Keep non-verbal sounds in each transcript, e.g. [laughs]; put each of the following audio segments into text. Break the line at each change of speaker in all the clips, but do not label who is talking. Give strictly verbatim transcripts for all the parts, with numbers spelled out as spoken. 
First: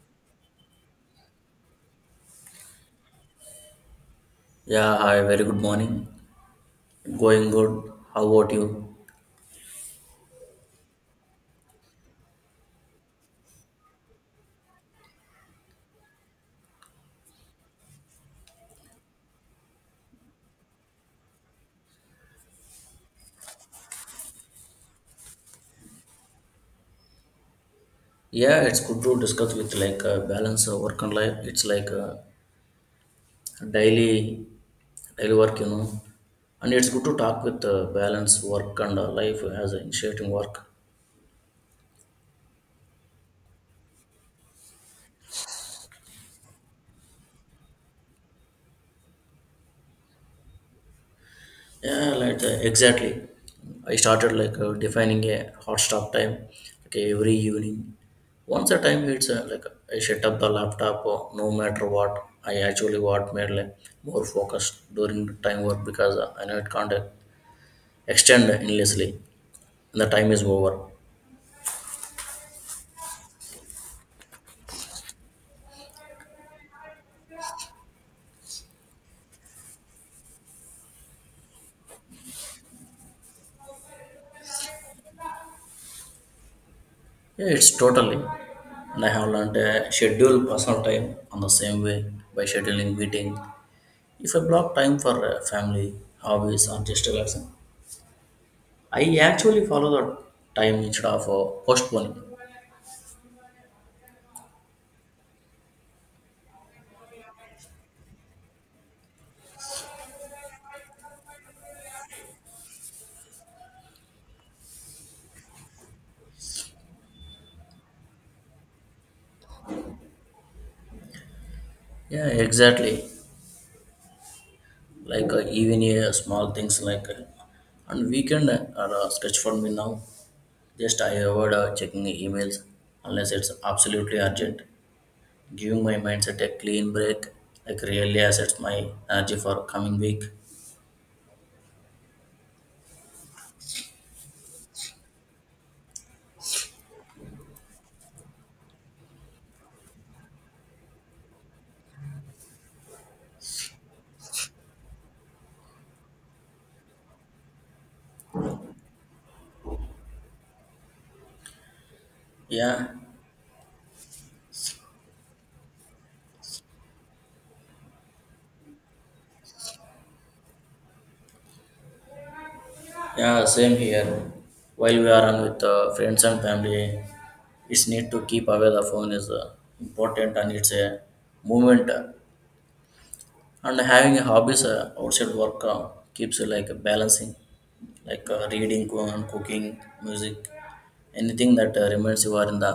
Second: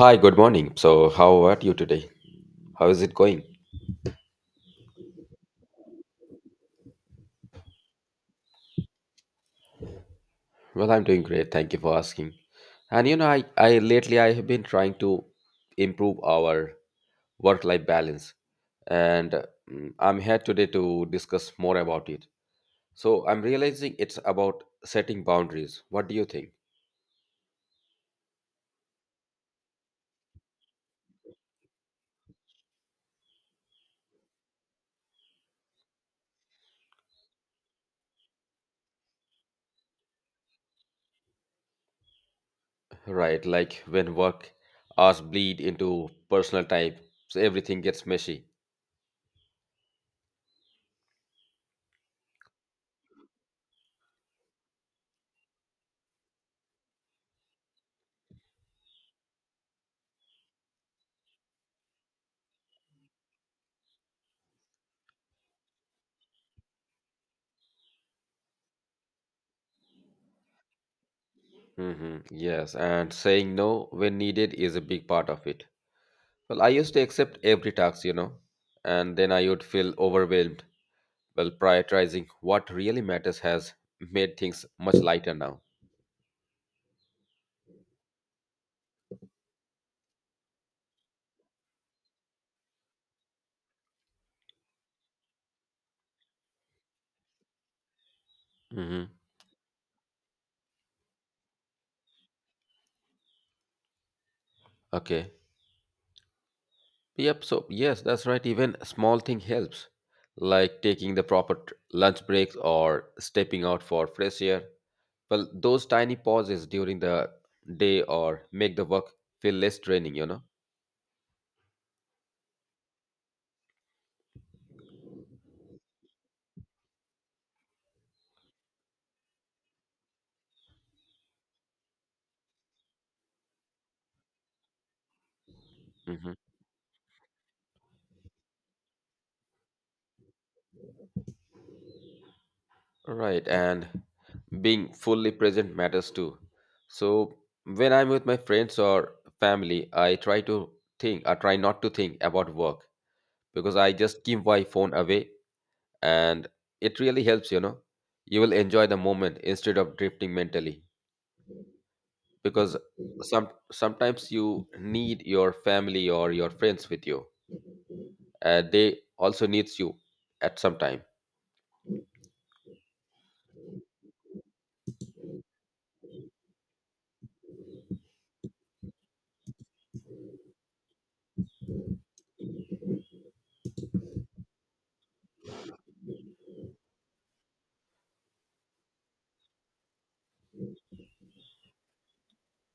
Hi, good morning. So, how are you today? How is it going?
Yeah, hi, very good morning. Going good. How about you?
Well, I'm doing great. Thank you for asking. And you know, I, I lately I have been trying to improve our work-life balance, and uh, mm, I'm here today to discuss more about it. So, I'm realizing it's about setting boundaries. What do you think?
Yeah, it's good to discuss with like uh, balance uh, work and life. It's like uh, daily daily work, you know. And it's good to talk with uh, balance work and uh, life as an initiating work.
Right, like when work hours bleed into personal time, so everything gets messy.
Yeah, like uh, exactly. I started like uh, defining a hot stop time, like every evening. Once the time hits, uh, like I shut up the laptop. Uh, no matter what, I actually what made like more focused during the time work because uh, I know it can't uh, extend endlessly, and the time is over.
Hmm Yes, and saying no when needed is a big part of it. Well, I used to accept every task, you know, and then I would feel overwhelmed. Well, prioritizing what really matters has made things much lighter now.
Yeah, it's totally. And I have learned uh, schedule personal time on the same way by scheduling meeting. If I block time for uh, family, hobbies, or just relaxing
Hmm
I actually follow the time instead of uh, postponing.
Okay. Yep. So, yes, that's right. Even small thing helps, like taking the proper t- lunch breaks or stepping out for fresh air. Well, those tiny pauses during the day or make the work feel less draining, you know.
Yeah, exactly. Like uh, even uh, small things like uh, on weekend uh, are uh, sketch for me now. Just I avoid uh, checking emails unless it's absolutely urgent. Giving my
Hmm
mindset a clean break like really assets my energy for coming week.
Right. And being fully present matters too. So when I'm with my friends or family, I try to think, I try not to think about work because I just keep my phone away and it really helps, you know. You will enjoy the moment instead of drifting mentally because
Yeah,
some sometimes you need your family or your friends with you. Uh, they also needs you at some time.
yeah, same here. While we are on with uh, friends and family, it's need to keep away the phone is uh, important and it's a movement. And having a hobbies uh, outside work uh, keeps you like balancing like uh, reading co- and cooking, music, anything that uh, reminds you are in the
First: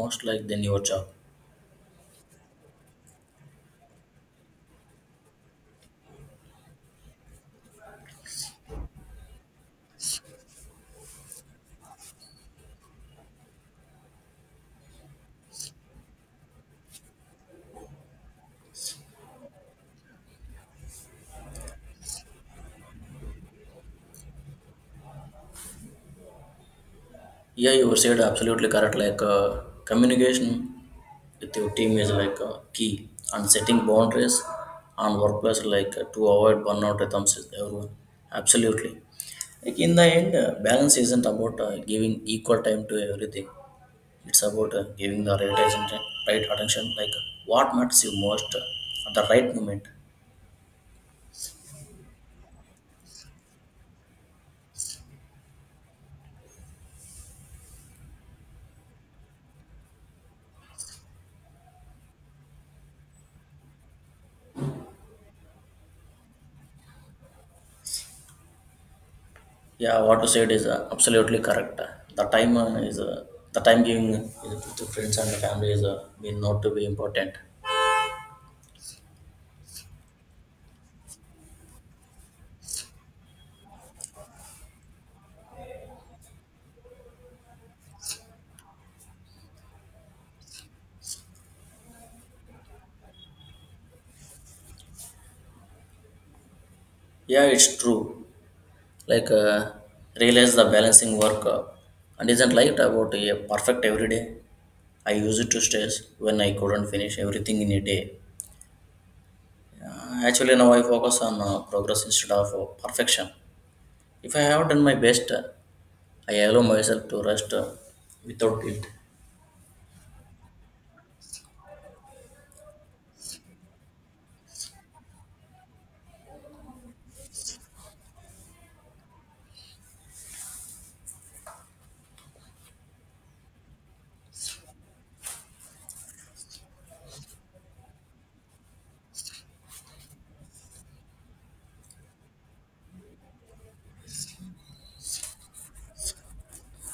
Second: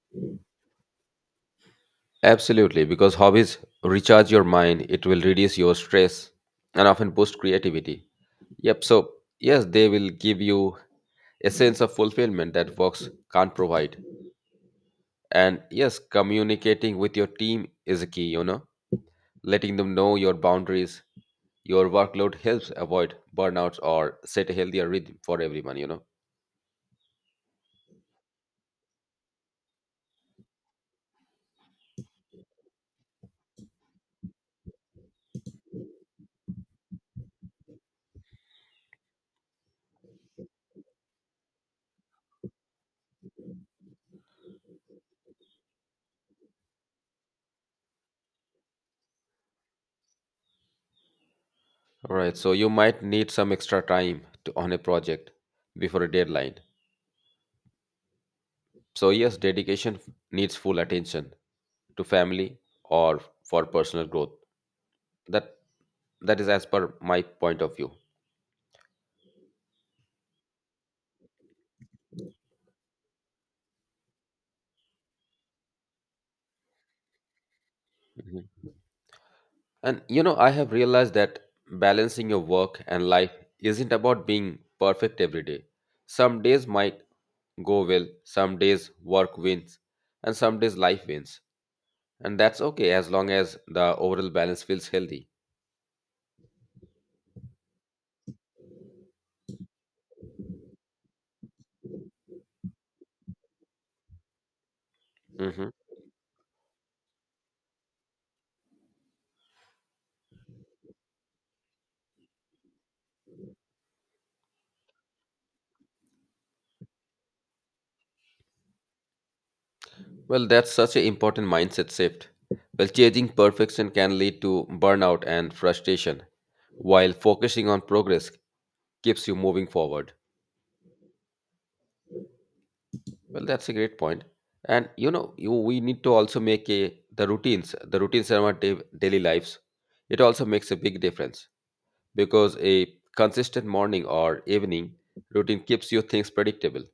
most like than your job.
Absolutely, because hobbies recharge your mind, it will reduce your stress and often boost creativity. Yep. So, yes, they will give you a sense of fulfillment that works can't provide. And yes, communicating with your team is a key, you know, letting them know your boundaries. Your workload helps avoid burnouts or set a healthier rhythm for everyone, you know.
Yeah, you said absolutely correct, like uh, communication with your team is like a key, and setting boundaries on workplace like uh, to avoid burnout rhythms is everyone absolutely. Like in the end uh, balance isn't about uh, giving equal time to everything, it's about uh, giving the right attention, right attention, like what matters you most uh, at the right moment.
All right. So, you might need some extra time to, on a project before a deadline. So, yes, dedication needs full attention to family or for personal growth. That that is as per my point of view.
Yeah, what you said is uh, absolutely correct. The time uh, is uh, the time giving uh, to friends and family is uh, mean not to be important.
Mm-hmm. And you know, I have realized that balancing your work and life isn't about being perfect every day. Some days might go well, some days work wins, and some days life wins. And that's okay as long as the overall balance feels healthy.
Yeah, it's true. like uh, realize the balancing work uh, and isn't light about a perfect every day. I use it to
Mhm.
stress when I couldn't finish everything in a day. Uh, actually now I focus on uh, progress instead of uh, perfection. If I have done my best, I allow myself to rest uh, without guilt.
Well, that's such an important mindset shift. Well, chasing perfection can lead to burnout and frustration, while focusing on progress keeps you moving forward. Well, that's a great point. And you know, you, we need to also make a the routines, the routines in our day, daily lives. It also makes a big difference because a consistent morning or evening routine keeps your things predictable.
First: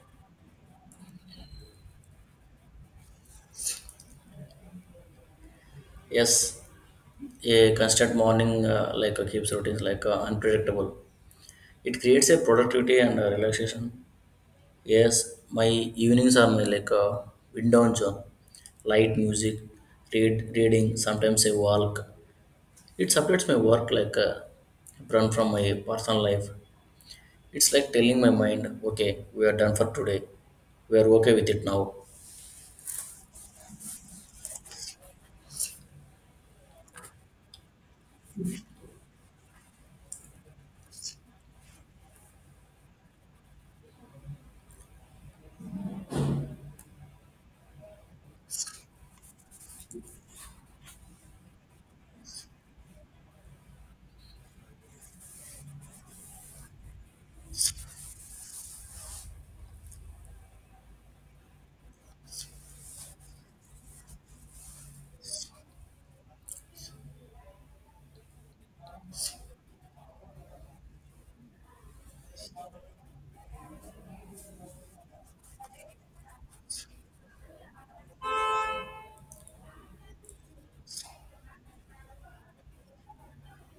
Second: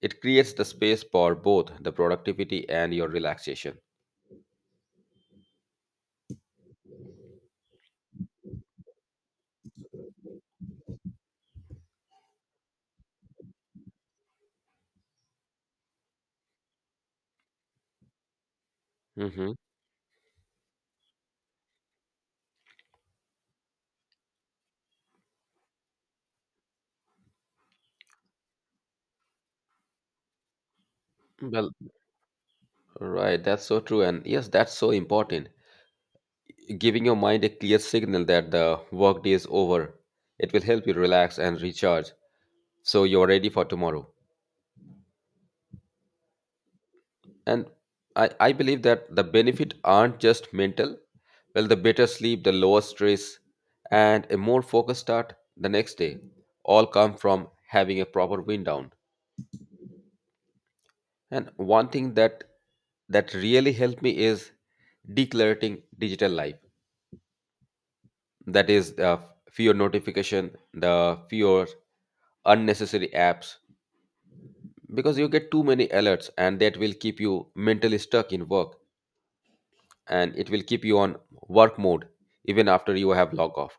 It creates the space for both the productivity and your relaxation.
Yes, a constant morning uh, like uh, keeps routines like uh, unpredictable. It creates a productivity and uh, relaxation. Yes, my evenings are my like uh, wind down zone, light
Hmm
music, read reading, sometimes a walk. It separates my work like uh, run from my personal life. It's like telling my mind, okay, we are done for today. We are okay with it
Well,
now.
right, that's so true, and yes, that's so important. Giving your mind a clear signal that the workday is over, it will help you relax and recharge, so you're ready for tomorrow. And I, I believe that the benefit aren't just mental. Well, the better sleep, the lower stress, and a more focused start the next day all come from having a proper wind down. And one thing that that really helped me is decluttering digital life. That is the fewer notification, the fewer unnecessary apps because you get too many alerts and that will keep you mentally stuck in work and it will keep you on work mode even after you have log off.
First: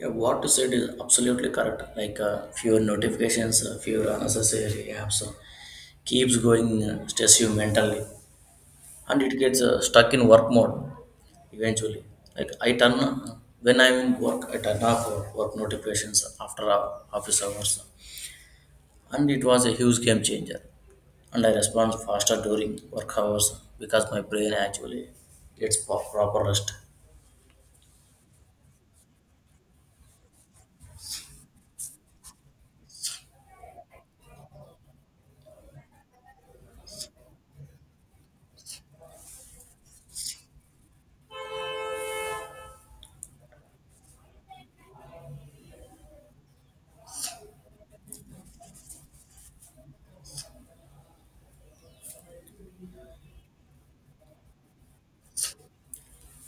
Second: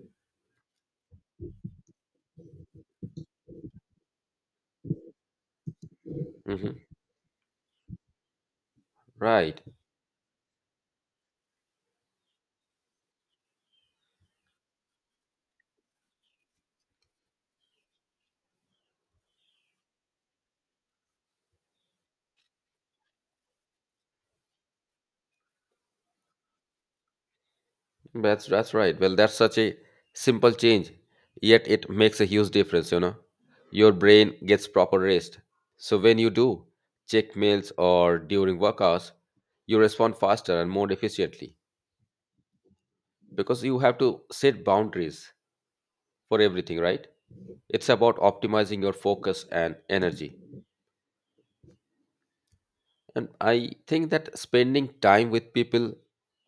Yeah, what you said is absolutely correct. Like uh, fewer notifications, uh, fewer unnecessary apps uh, keeps
Hmm
going, uh, stress you mentally, and it
Right.
gets uh, stuck in work mode eventually. Like I turn uh, when I'm in work, I turn off uh, work notifications after uh, office hours, and it was a huge game changer. And I respond faster during work hours because my brain actually gets pro- proper rest.
That's that's right. Well, that's such a simple change, yet it makes a huge difference. You know, your brain gets proper rest. So when you do check mails or during work hours, you respond faster and more efficiently because you have to set boundaries for everything. Right. It's about optimizing your focus and energy. And I think that spending time with people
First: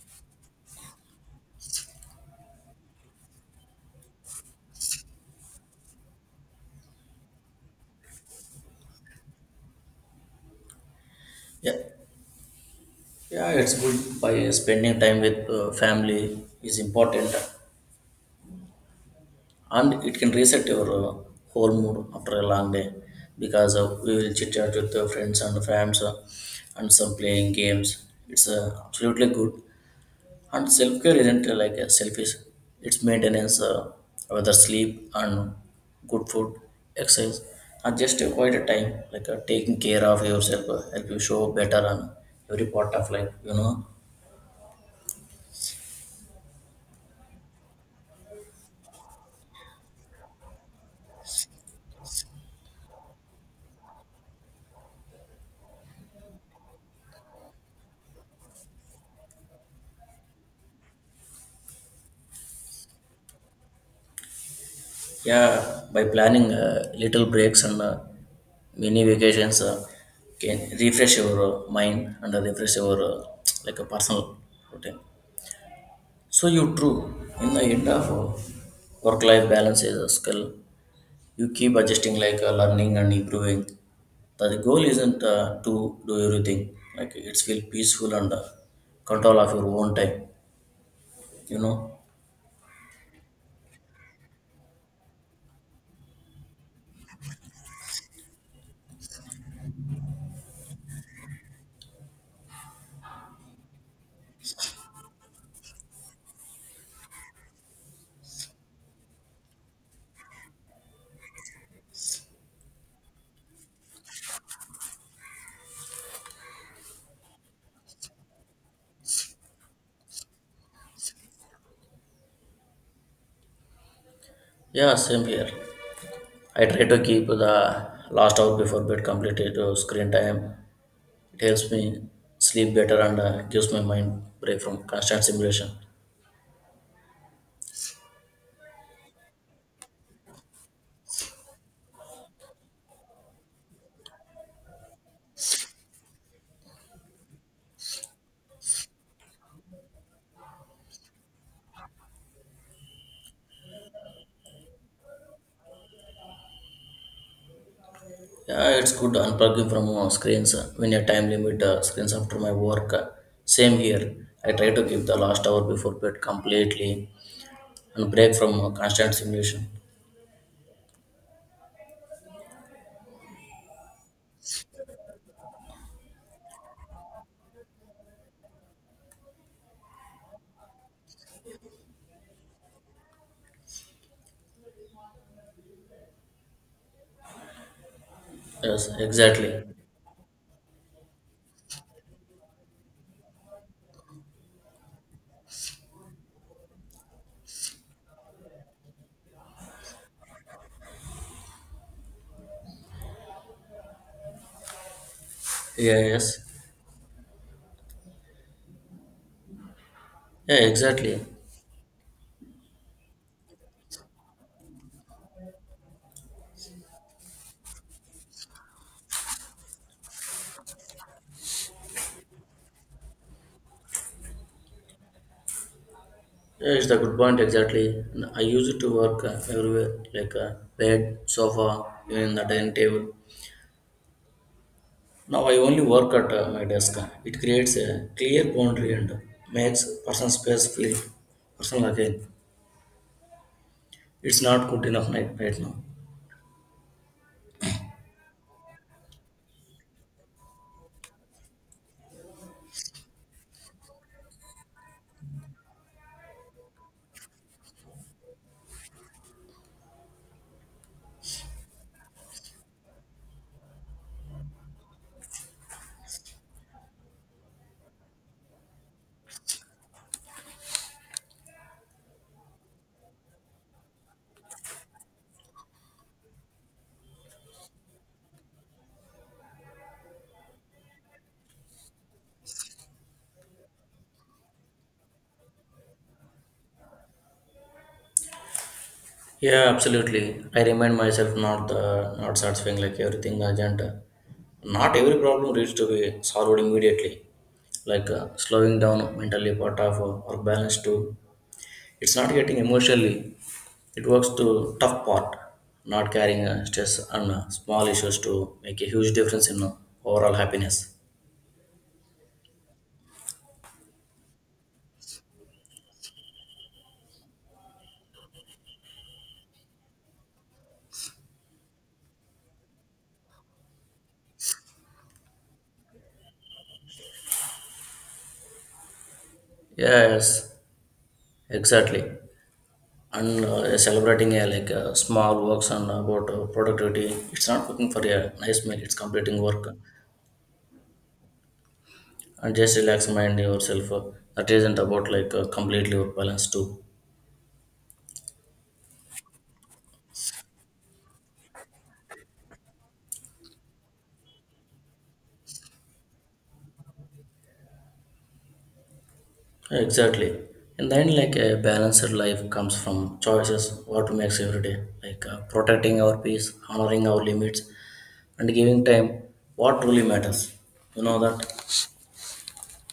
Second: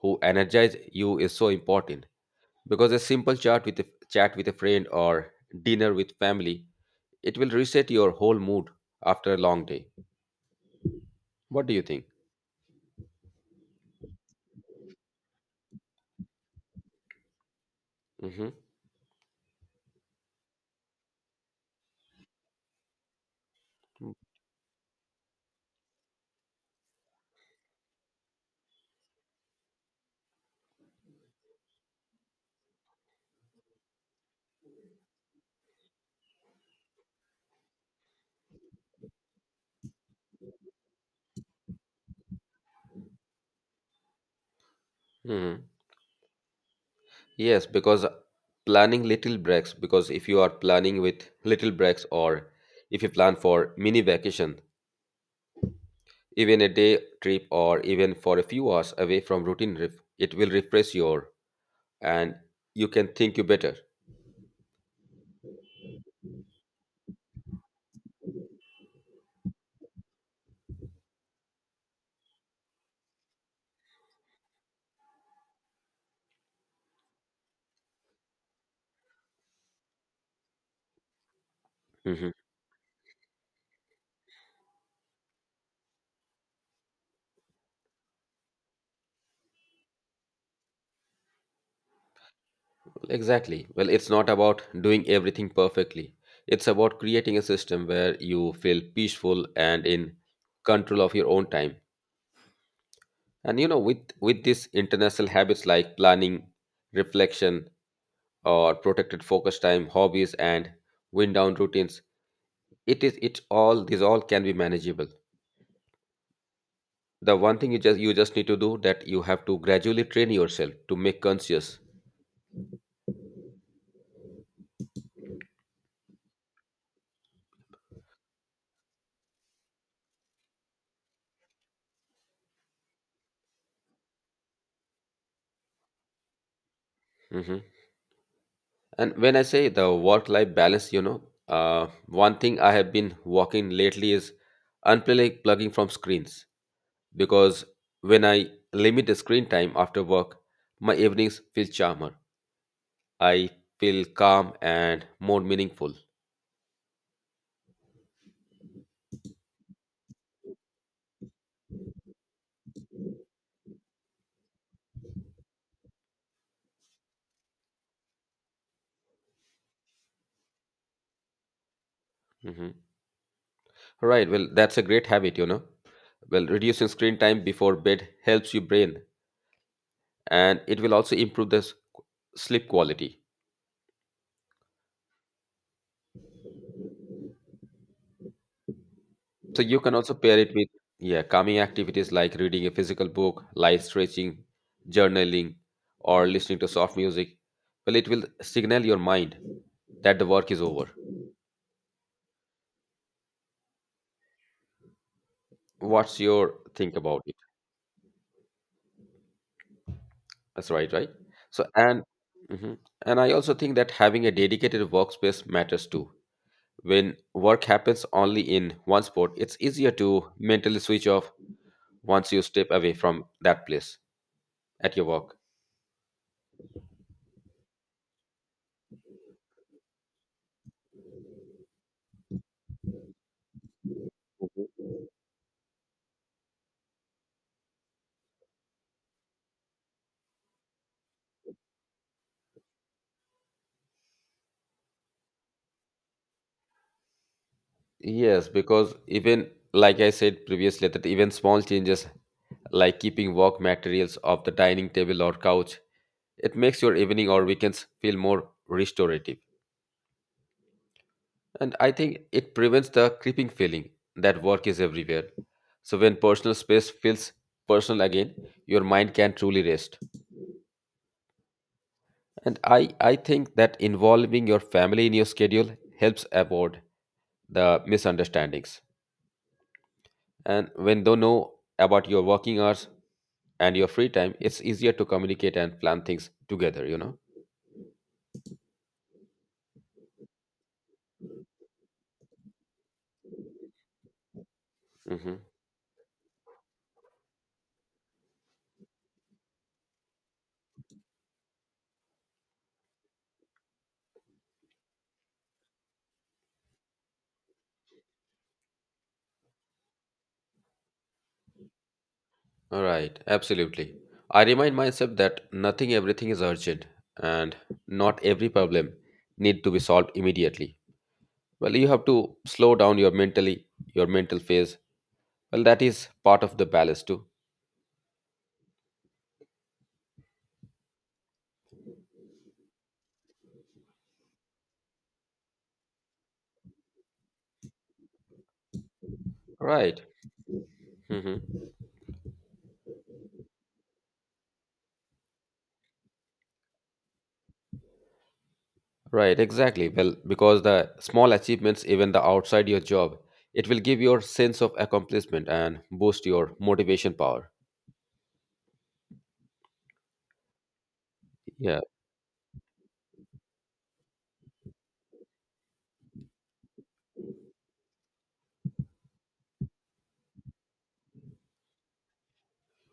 who energize you is so important because a simple chat with a chat with a friend or dinner with family, it will reset your whole mood after a long day. What do
Yeah,
you think?
yeah, it's good by spending time with uh, family is important,
Hmm
and it can reset your uh, whole mood after a long day because uh, we will chit chat with uh, friends and fams uh, and some playing games. It's uh, absolutely good. And self care isn't uh, like a selfish; it's maintenance, uh, whether sleep and good food, exercise, and just a quite a time like uh, taking care of yourself uh, help you show better on every part of life, you know.
hmm Yes, because planning little breaks, because if you are planning with little breaks or if you plan for mini vacation, even a day trip or even for a few hours away from routine, ref- it will refresh your and you can think you better.
Yeah, by planning uh, little breaks and uh, mini vacations, uh, can refresh your uh, mind and uh, refresh your uh, like a personal routine. So you true in the end of uh, work-life balance is a skill. You keep adjusting
Hmm
like uh, learning and improving. The goal isn't uh, to do everything. Like it's feel peaceful and uh, control of your own time, you know.
Exactly. Well, it's not about doing everything perfectly. It's about creating a system where you feel peaceful and in control of your own time. And you know, with with these international habits like planning, reflection, or protected focus time, hobbies, and wind down routines, it is it all these all can be manageable. The one thing you just you just need to do that you have to gradually train yourself to make conscious.
Yeah, same here. I try to keep the last hour before bed completed uh, screen time. It helps me sleep better and uh, gives my mind break from constant simulation.
Hmm And when I say the work life balance, you know, uh, one thing I have been working lately is unplugging from screens because when I limit the screen time after work, my evenings feel charmer. I feel calm and more meaningful.
Yeah, it's good unplugging from uh, screens uh, when a time limit uh, screens after my work. uh, Same here. I try to give the last hour before bed completely and break from uh, constant simulation.
Hmm Right. Well, that's a great habit, you know. Well, reducing screen time before bed helps your brain and it will also improve the s- sleep quality.
Yes,
So
exactly.
you can also pair it with yeah, calming activities like reading a physical book, light stretching, journaling, or listening to soft music. Well, it will signal your mind that the work is over.
Yeah,
What's
yes.
your think about it?
Yeah,
That's right, right?
exactly.
So and mhm. And I also think that having a dedicated workspace matters too. When work happens only in one spot, it's easier to mentally switch off once you step away from that place at your work.
Yeah, it's the good point, exactly. And I use it to work uh, everywhere, like uh, bed, sofa, even the dining table. Now I only work at uh, my desk. It creates a clear boundary and makes personal space feel personal again. It's not good enough right, right now.
Yes, because even like I said previously, that even small changes like keeping work materials off the dining table or couch, it makes your evening or weekends feel more restorative. And I think it prevents the creeping feeling that work is everywhere. So when personal space feels personal again, your mind can truly rest. And I, I think that involving your family in your schedule helps avoid the misunderstandings. And when they know about your working hours and your free time, it's easier to communicate and plan things together, you know?
Yeah, absolutely. I remind myself not uh, not satisfying like everything urgent. Not every
Mhm.
problem needs to be solved immediately. Like uh, slowing down mentally part of uh, work balance too. It's not getting emotionally. It works to tough part, not carrying uh, stress and uh, small issues to make a huge difference in uh, overall happiness.
All right, absolutely. I remind myself that nothing, everything is urgent, and not every problem need to be solved immediately. Well, you have to slow down your mentally, your mental phase. Well, that is part of the balance too.
Yes, exactly. And uh, celebrating uh, like uh, small works and about uh, productivity. It's not cooking for a nice meal. It's completing work
Right. Mhm.
and just relax mind yourself. Uh, that isn't about like uh, completely balanced too.
Right, exactly. Well, because the small achievements, even the outside your job, it will give your sense of accomplishment and boost your motivation power.
Exactly. And then, like a
Yeah,
balanced life comes from choices, what we make every day, like uh, protecting our peace, honoring our limits, and giving time what truly matters, you know that?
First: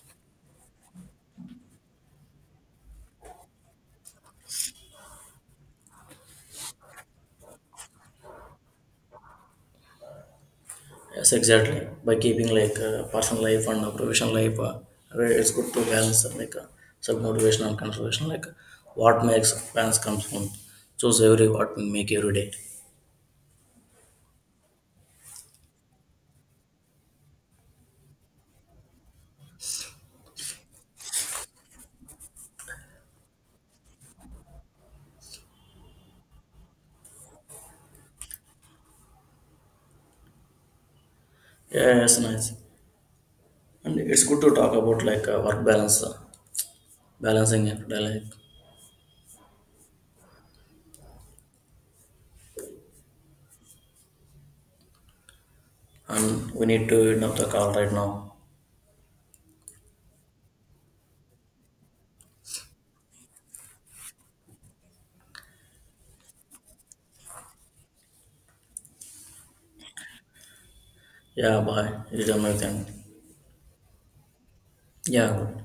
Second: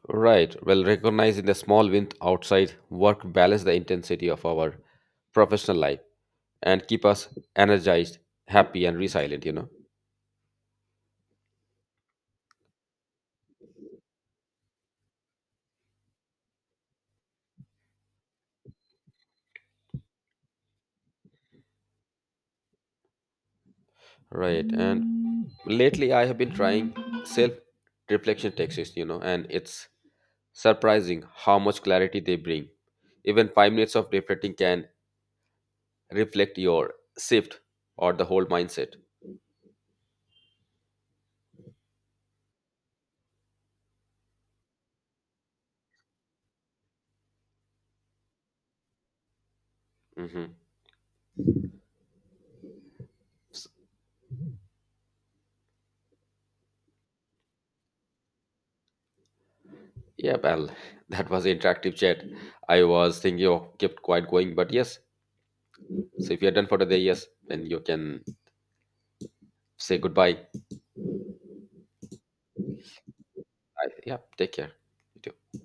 right. Well, recognizing the small wins outside work balance the intensity of our professional life and keep us energized, happy, and resilient. You know.
Yes, exactly. By keeping like uh, personal life and uh, professional life, uh, where it's good to balance uh, like uh, self motivation and conservation, like what makes balance comes from choose every what we make every day.
Right, and lately I have been trying self-reflection techniques. You know, and it's surprising how much clarity they bring. Even five minutes of reflecting can reflect your shift or the whole mindset.
Yeah, yes, nice. And it's good to talk about like uh, work balance, uh, balancing everyday life.
Hmm
And we need to end up the call right now.
Yeah, well, [laughs] that was interactive chat. I was thinking of kept quite going, but yes. So if you're done for today, yes, then you can say goodbye.
Yeah, bye. You done my
I, yeah, take care. You
Yeah,
too.
good.